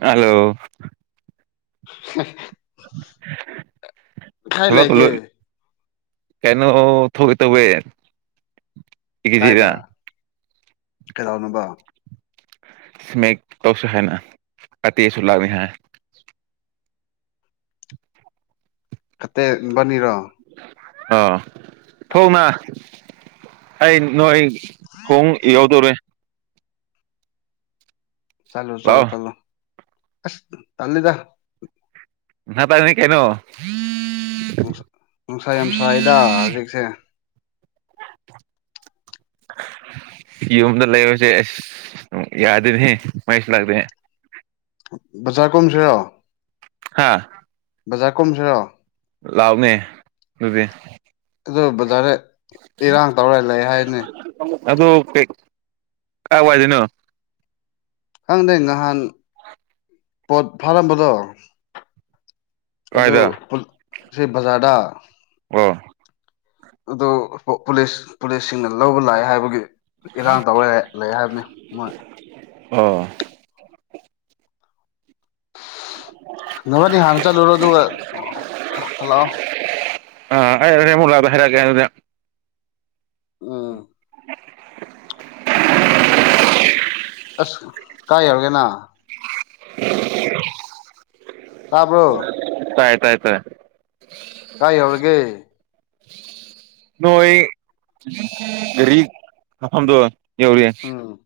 hello inaudible inaudible ꯈꯥꯏ ꯂꯩꯒꯦ ꯀꯩꯅꯣ ꯊꯣꯛꯇꯧꯋꯦ ꯀꯦꯖꯤꯗ ꯀꯩꯗꯧꯅꯕ ꯁꯤꯃꯦꯛ ꯇꯧꯁꯦ ꯍꯥꯏꯅ ꯑꯇꯦꯁꯨ ꯂꯥꯛꯅꯤ ꯍꯥꯏ ꯀꯠꯇꯦꯕꯅꯤꯔꯣ ꯑ ꯐꯧꯅ ꯑꯩ ꯅꯣꯏ ꯍꯣꯡ ꯌꯣꯗꯣꯔꯦ ꯆꯂꯣ ꯆꯂꯣ ꯂꯥꯛꯑꯣ ꯆꯂꯣ ꯑꯁ ꯇꯜꯂꯤꯗ ꯅꯕꯥꯅꯤ ꯀꯩꯅꯣ ꯅꯨꯡꯁꯥ ꯅꯨꯡꯁꯥ ꯌꯥꯝ ꯁꯥꯌꯦꯗ ꯍꯧꯖꯤꯛꯁꯦ ꯑꯟꯑꯣꯗꯤꯕꯜ ꯌꯨꯝꯗ ꯂꯩꯕꯁꯦ ꯑꯩꯁ ꯌꯥꯗꯅꯦꯍꯦ ꯃꯩꯁꯨ ꯂꯥꯛꯇꯦ ꯕꯖꯤꯔ ꯀꯝꯗꯔꯤꯑꯣ ꯍꯥꯥ ꯕꯖꯥꯔ ꯀꯨꯝꯁꯤꯔꯣ ꯂꯥꯎꯅꯦ ꯑꯗꯨꯗꯤ ꯑꯗꯨ ꯕꯖꯥꯔꯗ ꯏꯔꯥꯡ ꯇꯧꯔ ꯂꯩ ꯍꯥꯏꯅꯦ ꯑꯗꯨ ꯀꯩꯞꯀꯥꯏ ꯋꯥꯏꯗꯣꯏꯅꯣ ꯈꯪꯗꯦ ꯅꯍꯥꯟ ꯑꯟꯑꯣꯗꯤꯕꯜ ꯄꯣꯠ ꯐꯥꯔꯝꯕꯗꯣ ꯑꯗꯨ ꯀꯥꯏꯗ ꯁꯤ ꯕꯖꯥꯔꯗꯥ ꯑꯝ ꯑꯗꯨ ꯄꯨ ꯄꯨꯂꯤꯁꯁꯤꯡꯅ ꯂꯧꯕ ꯂꯥꯛꯑꯦ ꯍꯥꯏꯕꯒꯤ ꯏꯔꯥꯡ ꯇꯧꯋꯦ ꯂꯩ ꯍꯥꯏꯕꯅꯤ ꯃꯣꯏ ꯑ ꯅꯕꯗꯤ ꯍꯥꯟꯅ ꯆꯠꯂꯨꯔꯣ ꯑꯗꯨꯒ ꯍꯜꯂꯥꯛꯑꯣ ꯑꯟꯏꯟꯇꯦꯜꯂꯤꯖꯦꯕꯜ ꯎꯝ [unintelligible] ꯀꯥ ꯌꯧꯎꯒꯦꯅ [inaudible] ꯇꯥꯕ꯭ꯔꯣ ꯥꯏ ꯇꯥꯏ ꯇ ꯀꯥꯏ ꯌꯎꯔꯒꯦ ꯅꯣꯏꯐꯝꯗ ꯌꯎꯔꯤ ꯌꯥ ꯎꯝ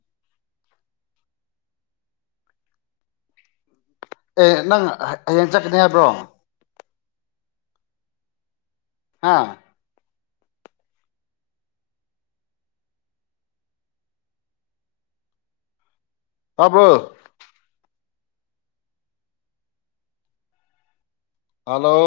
ꯑꯦ ꯅꯪ ꯍꯌꯦꯡ ꯆꯠꯀꯅꯤ ꯍꯥꯏꯕ꯭ꯔꯣ ꯑꯥ ꯇꯥꯕ ꯍꯜꯂꯣ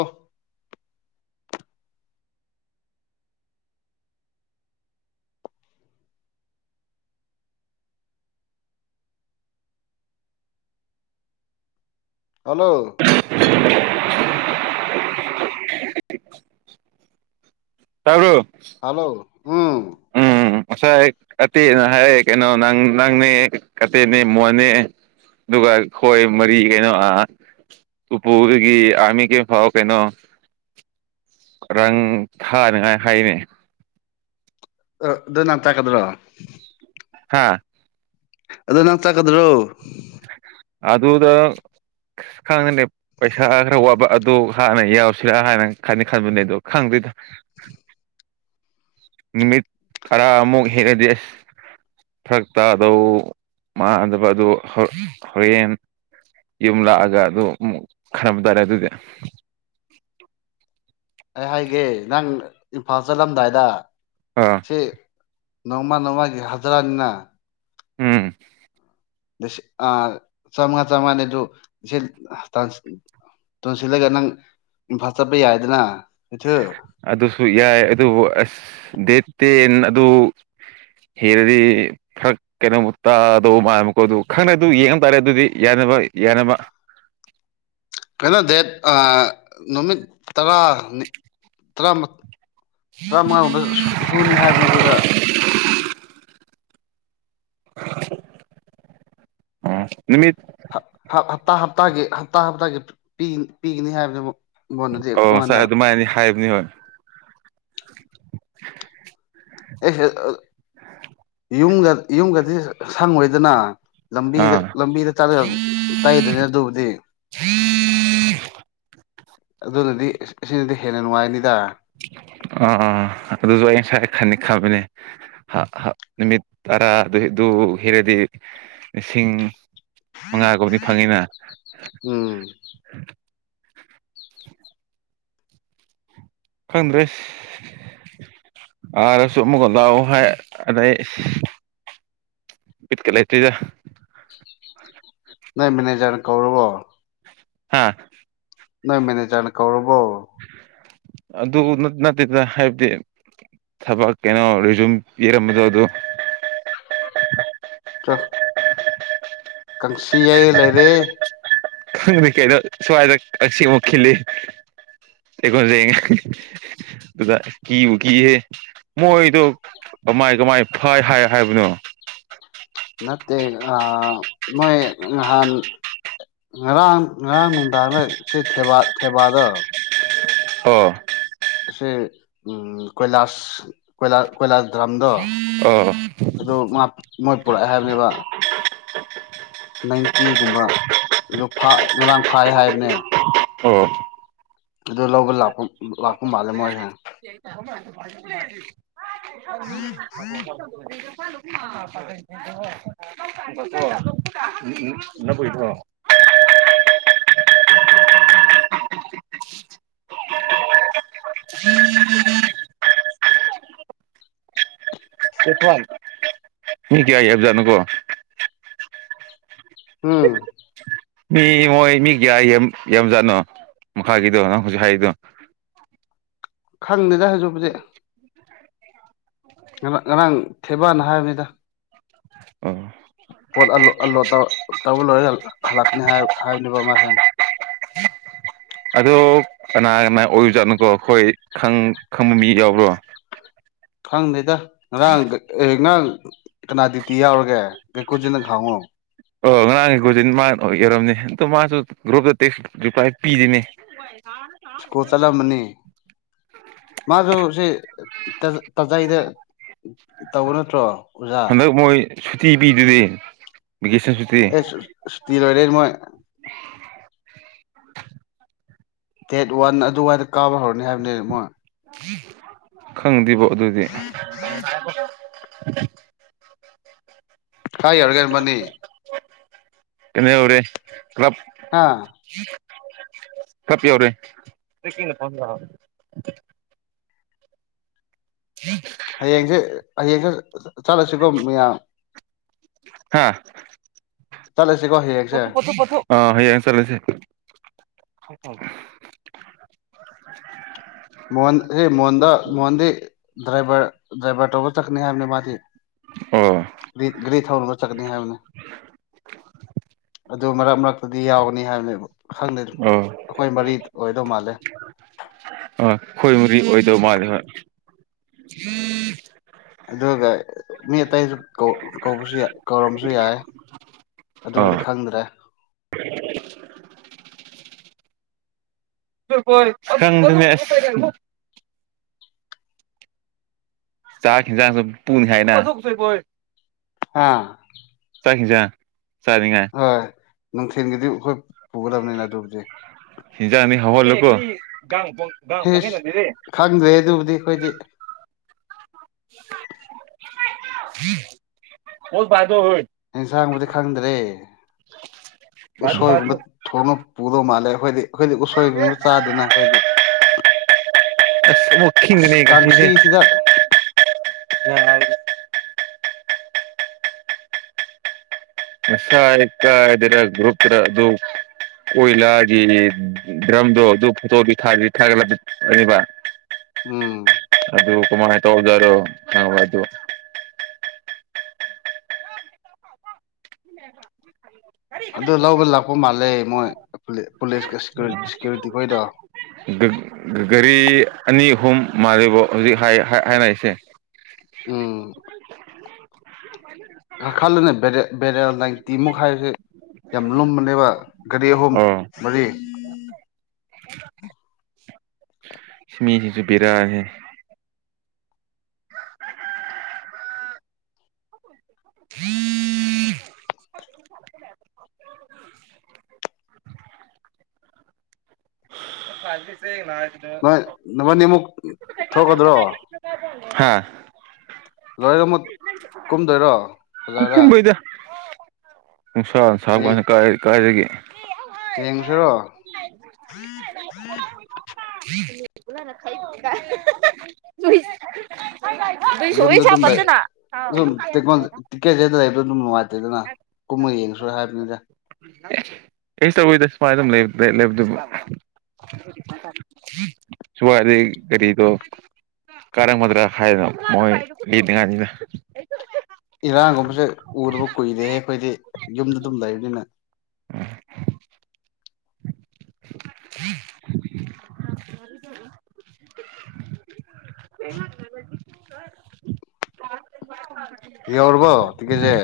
ꯍꯜꯂꯣ ꯇꯪꯨ ꯍꯜꯂꯣ [inaudible] ꯉꯁꯥꯏ ꯀꯇꯦꯅ ꯍꯥꯏ ꯀꯩꯅꯣ ꯅꯪ ꯅꯪꯅꯦ ꯀꯇꯦꯅꯦ ꯃꯣꯟꯅꯦ ꯑꯗꯨꯒ ꯈꯣꯏ ꯃꯔꯤ ꯀꯩꯅꯣ ꯎꯄꯨꯒꯤ ꯑꯥꯔꯃꯤ ꯀꯩ ꯐꯥꯎ ꯀꯩꯅꯣ ꯔꯪ ꯊꯥꯅꯤꯉꯥꯏ ꯍꯥꯏꯅꯦ ꯑ ꯑꯗꯨ ꯅꯍꯥꯟ ꯇꯥꯛꯀꯗ꯭ꯔꯣ ꯍꯥꯥ ꯑꯗꯣ ꯅꯪ ꯆꯀꯗ꯭ꯔꯣ ꯑꯗꯨ ꯑꯗꯨꯗ ꯈꯪꯉꯅꯦ ꯄꯩꯁꯥ ꯈꯔ ꯋꯥꯕ ꯑꯗꯨ ꯍꯥꯟꯅ ꯌꯥꯎꯁꯤꯔꯥ ꯍꯥꯟꯅ ꯈꯅꯤ ꯈꯟꯕꯅꯦ ꯑꯗꯣ ꯈꯪꯗ ꯀꯗ [inaudible] ꯅꯨꯃꯤꯠ ꯇꯔꯥ ꯑꯃꯨꯛ ꯍꯦꯔꯗꯤꯁ ꯐꯔꯛ ꯇꯥꯗꯧ ꯃꯥꯟꯅꯗꯕ ꯑꯗꯨ ꯍꯣꯔꯦꯟ ꯌꯨꯝ ꯂꯥꯛꯑꯒ ꯑꯗꯨꯝ ꯈꯟꯅꯕ ꯇꯥꯔꯦ ꯑꯗꯨꯗꯤ [unintelligible] ꯑꯩ ꯍꯥꯏꯒꯦ ꯅꯪ ꯏꯝꯐꯥꯜ ꯆꯠꯂꯝꯗꯥꯏꯗ ꯑꯥ ꯁꯤ ꯅꯣꯡꯃ ꯅꯣꯡꯃꯒꯤ ꯍꯖ꯭ꯔꯥꯅꯤꯅ ꯎꯝ ꯑ ꯆꯥꯝꯃꯉꯥ ꯆꯥꯃꯉꯥꯅꯤ ꯑꯗꯨ ꯇꯣꯟꯁꯤꯜꯂꯒ ꯅꯪ ꯏꯝꯐꯥꯜ ꯆꯠꯄ ꯌꯥꯏꯗꯅ ꯀꯩꯅꯣ ꯑꯗꯨꯁꯨ ꯌꯥꯏ ꯑꯗꯨꯕꯨ ꯑꯁ ꯗꯦ ꯇꯦꯟ ꯑꯗꯨ ꯍꯦꯔꯗꯤ ꯐꯔꯛ ꯀꯩꯅꯣꯃꯨ ꯇꯥꯗꯧꯕ ꯃꯥꯜꯀꯣ ꯑꯗꯨ ꯈꯪꯅ ꯑꯗꯨ ꯌꯦꯡꯉ ꯇꯥꯔꯦ ꯑꯗꯨꯗꯤ ꯌꯥꯅꯤ ꯌꯦꯅꯃ [inaudible] ꯀꯩꯅꯣ ꯗꯦꯠ ꯅꯨꯃꯤꯠ ꯇꯔꯥ ꯇꯔꯥ ꯇꯔꯥꯃꯉꯥꯒꯨꯝꯕ ꯁꯨꯅꯤ ꯍꯥꯏꯕꯅꯤ ꯑꯗꯨꯗ ꯎꯝ ꯍꯞꯇꯥ ꯍꯞꯇꯥꯒꯤ ꯍꯞꯇꯥ ꯍꯞꯇꯥꯒꯤ ꯄꯤꯒꯅꯤ ꯍꯥꯏꯕꯗꯨ ꯑꯃ ꯑ ꯉꯥꯏ ꯑꯗꯨꯃꯥꯏꯅꯤ ꯍꯥꯏꯕꯅꯤ ꯍꯣꯏ [inaudible] ꯑꯦ ꯌ ꯌꯨꯝꯒꯗꯤ ꯁꯪꯉꯣꯏꯗꯅ ꯂꯝꯕꯤꯗ ꯑꯥ ꯂꯝꯕꯤꯗ ꯇꯥꯏꯗꯅꯦ ꯑꯗꯨꯕꯨꯗꯤ ꯑꯗꯨꯅꯗꯤ ꯑꯁꯤꯅꯗꯤ ꯍꯦꯟꯅ ꯅꯨꯡꯉꯥꯏꯅꯤꯗ ꯑꯥ ꯑꯗꯨꯁꯨ ꯑꯩ ꯉꯁꯥꯏ ꯈꯅꯤ ꯈꯕꯅꯦ ꯅꯨꯃꯤꯠ ꯇꯔꯥꯗꯨ ꯑꯗꯨ ꯍꯔꯗꯤ ꯏꯁꯤꯡ ꯃꯉꯥꯒꯨꯝꯕꯗꯤ ꯐꯪꯉꯤꯅ ꯎꯝ ꯈꯪꯗ꯭ꯔꯦ ꯑꯁꯨ ꯃꯒꯗꯥ ꯍꯥꯏꯥꯏ ꯑꯗꯩ ꯠꯀꯂ ꯏꯇꯗ ꯅꯣꯏ ꯃꯦꯅꯦꯖꯔ ꯀꯧꯔꯕꯔꯕꯣ ꯍꯥꯥ ꯅꯣꯏ ꯃꯦꯅꯦꯖꯔ ꯀꯧꯔꯕꯣ ꯑꯗꯨ ꯑꯗꯨ ꯅ ꯅꯠꯇꯗ ꯍꯥꯏꯕꯗꯤ ꯊꯕꯛ ꯀꯩꯅꯣ ꯔꯤꯖꯨꯝ ꯄꯤꯔꯝꯕꯗꯣ ꯑꯗꯨ ꯑ ꯀꯪꯁꯤꯌꯦ ꯂꯩꯔꯦ ꯀꯩꯅꯣ ꯁ꯭ꯋꯥꯗ ꯑꯁꯤ ꯃꯨꯈꯤꯤ ꯂꯩ ꯑꯩꯀꯣꯣꯟꯁ ꯑꯗꯨꯗ ꯀꯤꯕꯨ ꯀꯤꯍꯦ ꯃꯣꯏꯗꯣ ꯀꯃꯥꯏ ꯀꯃꯥꯏ ꯐꯩ ꯍꯥꯏ ꯍꯥꯏꯕꯅꯣ ꯅꯦ ꯑ ꯃꯣꯏ ꯍꯍꯥꯟ ꯉꯔꯥꯡ ꯉꯔꯥꯡ ꯅꯨꯡꯗꯥꯡꯔ ꯁꯤ ꯊꯦꯕꯥꯗꯣ ꯑ ꯁꯤ ꯎ ꯀꯣꯏꯂꯥꯁ ꯀꯣꯏ ꯀꯣꯏꯂꯥꯁ ꯗ꯭ꯔꯝꯗꯣ ꯑꯣ ꯑꯗꯨ ꯃꯣꯏ ꯄꯨꯔꯛꯑꯦ ꯍꯥꯏꯕꯅꯦꯕ ꯅꯥꯏꯟꯇꯤꯒꯨꯝꯕ ꯑꯗꯨ ꯉꯔꯥꯡ ꯐꯥꯏ ꯍꯥꯏꯕꯅꯦ ꯑꯣ ꯑꯗꯨ ꯂꯧꯕ ꯂꯥꯛꯄ ꯂꯥꯛꯄ ꯃꯥꯜꯂꯦ ꯃꯣꯏꯁꯦ [unintelligible] ꯍ ꯐ ꯅꯕꯨꯊ꯭ꯔꯣ ꯎꯝ ꯃꯤ ꯀꯏ ꯍꯥꯏꯕꯖꯅꯨꯀꯣ ꯑꯝ ꯃꯤ ꯃꯣꯏ ꯃꯤ ꯀꯌꯥ ꯌꯥꯝꯖꯥꯠꯅꯣ ꯃꯈꯥꯒꯤꯗꯣ ꯅꯪ ꯍꯧꯖꯤꯁꯨ ꯍꯥꯏꯔꯤꯗꯣ ꯈꯪꯗꯦꯗ ꯍꯧꯁꯨꯛꯕꯁꯛ ꯉꯥꯡ ꯉꯔꯥꯡ ꯊꯦꯕꯥꯅ ꯍꯥꯏꯅꯤꯗ ꯑꯣ ꯄꯣꯠꯂ ꯇ ꯂꯣꯏꯔ ꯍꯜꯂꯛꯀꯅꯤ ꯍꯥꯏꯕꯅꯦꯕ ꯃꯥꯁꯦ ꯑꯗꯣ ꯀꯅꯥ ꯑꯅꯥ ꯑꯣꯏꯔꯨꯖꯥꯠꯅꯨꯀꯣ ꯑꯩꯈꯣꯏ ꯈꯪꯕ ꯃꯤ ꯌꯥꯎꯕ꯭ꯔꯣ ꯈꯪꯗꯦꯗ ꯉꯔꯥꯡ ꯑꯦ ꯉꯔꯥꯡ ꯀꯅꯥ ꯗꯌꯇꯤ ꯌꯥꯎꯔꯒꯦ ꯑꯩꯀꯖꯤꯅ ꯈꯥꯎ ꯑꯣ ꯉꯔꯥꯡꯒꯤꯀꯣꯖꯤ ꯃꯥꯅ ꯏꯔꯝꯅꯤ ꯑꯗꯣ ꯃꯥꯁꯨ ꯒ꯭ꯔꯨꯞꯇ ꯇꯦꯛꯁ ꯨꯄꯥꯏ ꯄꯤꯔꯤꯅꯦ ꯁ꯭ꯀꯨꯜ ꯆꯠꯂꯝꯃꯅꯤ ꯋꯥꯔꯤ ꯃꯥꯁꯨ ꯁꯤ ꯇꯖꯩꯗ ꯇꯧꯕ ꯅꯠꯇ꯭ꯔꯣ ꯍꯟꯗꯛ ꯃꯣꯏ ꯁꯨꯇꯤ ꯄꯤꯗꯨꯗꯤ ꯚꯦꯀꯦꯁꯟ ꯁꯨꯇꯤ ꯑꯦ ꯏꯁꯇꯤꯜ ꯑꯣꯏꯔ ꯃꯣꯏ [inaudible] ꯗꯦꯠ ꯋꯥꯟ ꯑꯗꯨꯋꯥꯏꯗ ꯀꯥꯕ ꯍꯧꯔꯅꯤ ꯍꯥꯏꯕꯅꯤ ꯃꯣꯏ ꯈꯪꯗꯦꯕꯣ ꯑꯗꯨꯗꯤ ꯍꯥꯏ ꯌꯥꯔꯒꯔꯃꯅꯤ ꯀꯩꯅ ꯑꯣꯏꯔꯦ ꯀ꯭ꯂꯕ ꯍꯥ ꯀꯄꯤ ꯑꯣꯏꯔꯦꯅ ꯄ ꯊꯦꯡꯌꯨ ꯍꯌꯦꯡꯁꯦ ꯍꯌꯦꯡꯁꯦ ꯆꯠꯂꯁꯤꯀꯣ ꯃꯌꯥꯝ ꯍꯥꯥ ꯆꯂꯦ ꯄꯊ ꯄꯊ ꯄꯊ ꯑ ꯍꯌꯦ ꯌꯥ ꯆꯁꯦ ꯍ ꯃꯣꯟ ꯃꯣꯍꯟꯗ ꯃꯣꯍꯟꯗ ꯗ꯭ꯔꯕꯔ ꯗ꯭ꯔꯕꯔ ꯇꯣꯕ ꯇꯛꯅꯤ ꯍꯥꯏꯅꯤ ꯃꯥꯊ ꯑꯣ ꯔꯤ ꯔꯤ ꯊ ꯍꯔꯗ ꯆꯅꯤ ꯍꯥꯏ ꯑꯗꯨ ꯃꯔꯛ ꯃꯔꯛꯇꯗꯤ ꯌꯥꯎꯒꯅꯤ ꯍꯥꯏꯕꯅꯤ ꯈꯪꯗꯦ ꯑꯣ ꯑꯩꯈꯣꯏ ꯃꯔꯤ ꯑꯣꯏꯗꯧ ꯃꯥꯜꯂꯦ ꯑ ꯈꯣꯏ ꯃꯔꯤ ꯑꯣꯏꯗꯧ ꯃꯥꯂꯦ ꯍꯣꯏ ꯑꯗꯨꯒ ꯃꯤ ꯑꯇꯩꯁꯨ ꯀꯧꯕꯁꯨ ꯀꯧꯔꯁꯨ ꯌꯥꯏ ꯑꯗꯨꯕꯨꯗꯤ ꯈꯪꯗ꯭ꯔꯦ ꯪꯃꯦ ꯆꯥꯛ ꯌꯦꯟꯖꯥꯡꯁꯨ ꯄꯨꯅꯤ ꯍꯥꯏꯅ ꯑꯥ ꯇꯈꯤꯆꯥ ꯍꯣꯏ ꯅꯨꯡꯊꯤꯜꯒꯤꯗꯤ ꯑꯩꯈꯣꯏ ꯄꯨꯒꯗꯕꯅꯤꯅ ꯑꯗꯨꯕꯨꯗꯤ ꯍꯖꯥ ꯑ ꯍꯍ ꯂꯀꯣ ꯥꯡ ꯐ ꯥꯡ ꯐꯉꯦ ꯍꯦꯁ ꯅꯗꯤꯔꯦ ꯈꯪꯗ꯭ꯔꯦ ꯑꯗꯨꯕꯨꯗꯤ ꯑꯩꯈꯣꯏꯗꯤ ꯍ ꯑꯦꯟꯁꯥꯡꯕꯨꯗꯤ ꯈꯪꯗ꯭ꯔꯦ ꯎꯁꯣꯏꯒꯨꯝꯕ ꯊꯣꯡꯅ ꯄꯨꯗꯧ ꯃꯥꯜꯂꯦ ꯑꯩꯈꯣꯏꯗꯤ ꯑꯩꯈꯣꯏꯗꯤ ꯎꯁꯣꯏꯗꯨꯁꯨ ꯆꯥꯗꯦꯅ ꯑꯩꯈꯣꯏꯗꯤ ꯑ ꯑꯁ ꯃꯈꯤꯅꯅꯦ ꯀꯁꯤꯗꯤ ꯀꯥꯡꯁꯤꯁꯤꯗ ꯑꯁ ꯀꯗꯔ ꯒ꯭ꯔꯨꯞꯛꯇ꯭ꯔ ꯑꯗꯨ ꯑꯣꯏꯂꯛꯑꯒꯤ ꯗ꯭ꯔꯝꯗꯣ ꯑꯗꯨ ꯐꯣꯇꯣ ꯊ ꯊꯥꯒꯠꯂꯂꯅꯤꯕ ꯎꯝ ꯑꯗꯨ ꯀꯃꯥꯏꯅ ꯇꯧꯗꯔꯣ ꯍ ꯑꯗꯨ [inaudible] ꯑꯗꯨ ꯂꯒ ꯂꯥꯛꯄꯧ ꯃꯥꯜꯂꯦ ꯃꯣꯏ ꯄꯨꯂꯤꯁꯀ ꯁꯦꯀ꯭ꯌꯨꯔꯤꯇꯤ ꯈꯣꯏꯗꯣ ꯒꯔꯤ ꯑꯅꯤ ꯑꯍꯨꯝ ꯃꯥꯜꯂꯤꯔꯤꯕꯣ ꯍꯧꯖꯤꯛ ꯍꯥꯏꯅꯔꯤꯁꯦ ꯑ ꯈꯜꯗꯅꯦ ꯕꯦꯔꯦꯜ ꯅꯥꯏꯟꯇꯤꯃꯨꯛ ꯍꯥꯏꯔꯒꯦ ꯌꯥꯝ ꯂꯨꯝꯕꯅꯦꯕ ꯒꯥꯔꯤ ꯑꯍꯨꯝ ꯑꯣ ꯃꯔꯤ ꯁꯤꯃꯤꯁꯤꯁꯨ ꯄꯕꯤꯔ ꯍꯥꯏꯦ ꯎꯝ [unintelligible] ꯅꯣꯏ ꯅꯕꯥꯅꯤꯃꯨꯛ ꯊꯣꯛꯀꯗ꯭ꯔꯣ ꯐꯁ ꯂꯣꯏꯒ ꯀꯨꯝꯗꯣꯏꯔꯣ ꯕꯖꯥꯔꯗ ꯀꯀꯨꯝꯕ ꯏꯗ ꯅꯨꯡꯁꯥ ꯁꯥꯕ ꯀꯅ ꯀꯥꯏ ꯀꯥꯏꯗꯒꯤꯦ ꯁꯣ ꯎ ꯇꯁ ꯌꯨꯝꯗ ꯩꯁꯨꯣꯏꯁ ꯑꯗꯨꯝ ꯂꯩ ꯄꯠꯇꯅ ꯁꯨꯝ ꯇꯦꯛ ꯇꯤꯛꯀꯦꯠꯁꯦ ꯂꯩꯕꯗꯣ ꯑꯗꯨꯝ ꯅꯨꯡꯉꯥꯏꯇꯦꯗꯅ ꯀꯨꯝꯃ ꯌꯦꯡꯉ ꯁ ꯍꯥꯏꯕꯅꯤꯗ ꯑꯩ ꯇꯧꯋꯤꯗ ꯁꯨꯃꯥꯏꯅ ꯑꯗꯨꯝ ꯂꯩꯕꯗꯨꯕ ꯁꯋꯥ ꯑꯗꯨꯦ ꯀꯔꯤꯗ ꯀꯔꯛ ꯃꯗ꯭ꯔ ꯍꯥꯏꯥꯏꯗꯅ ꯃꯣꯏ ꯂꯤꯇꯉꯥꯏꯁꯤꯗ ꯏꯔꯥꯡꯒꯨꯝꯕꯁꯦ ꯎꯗꯕꯨ ꯀꯨꯏꯔꯦꯍꯦ ꯑꯩꯈꯣꯏꯗꯤ ꯌꯨꯝꯗ ꯑꯗꯨꯝ ꯂꯩꯕꯅꯤꯅ [inaudible] ꯏ ꯑꯣꯏꯔꯕꯣ ꯇꯦꯁꯦ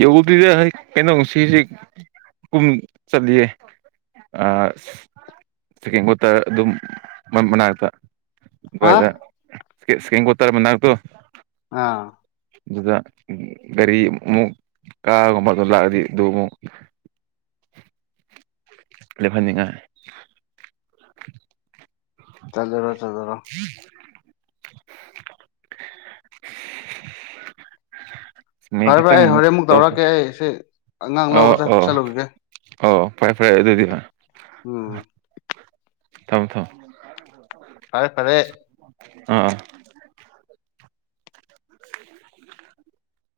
ꯌꯒꯗꯨꯗꯤ ꯀꯩꯅꯣ ꯁꯤꯁꯤ ꯀꯨꯝ ꯆꯠꯂꯤꯌꯦ ꯑꯠꯇ ꯑꯗꯨꯝ ꯃꯅꯥꯛꯇ ꯍꯥ ꯣꯏꯗ ꯁꯀꯦ ꯀꯠꯇꯔ ꯃꯅꯥꯛ ꯇꯨ ꯑꯥ ꯑꯗꯨꯗ ꯒꯥꯔꯤ ꯑꯃꯨꯛ ꯀꯥꯒꯨꯝꯕ ꯑꯗꯨꯝ ꯂꯥꯛꯑꯗꯤ ꯑꯗꯨ ꯑꯃꯨꯛ [unintelligible] ꯂ ꯐꯅꯤꯡꯉ ꯆꯗꯔꯣ ꯆꯂꯔꯣ ꯐꯔꯦ ꯐꯔꯦ ꯒꯦꯇꯪ ꯑꯩ ꯍꯣꯔꯦꯟ ꯑꯃꯨꯛ ꯇ ꯇꯧꯔꯛꯀꯦ ꯑꯩ ꯁꯤ ꯑꯉꯥꯡ ꯂꯧꯕ ꯑꯣ ꯑꯣ ꯆꯠꯂꯨꯈꯤꯒꯦ ꯑꯣ ꯐꯔꯦ ꯐꯔꯦ ꯑꯗꯨꯗꯤꯕ ꯎꯝ ꯊꯥꯎ ꯊꯥꯎ ꯐꯔꯦ ꯐꯔꯦ ꯑꯥ ꯑ [unintelligible]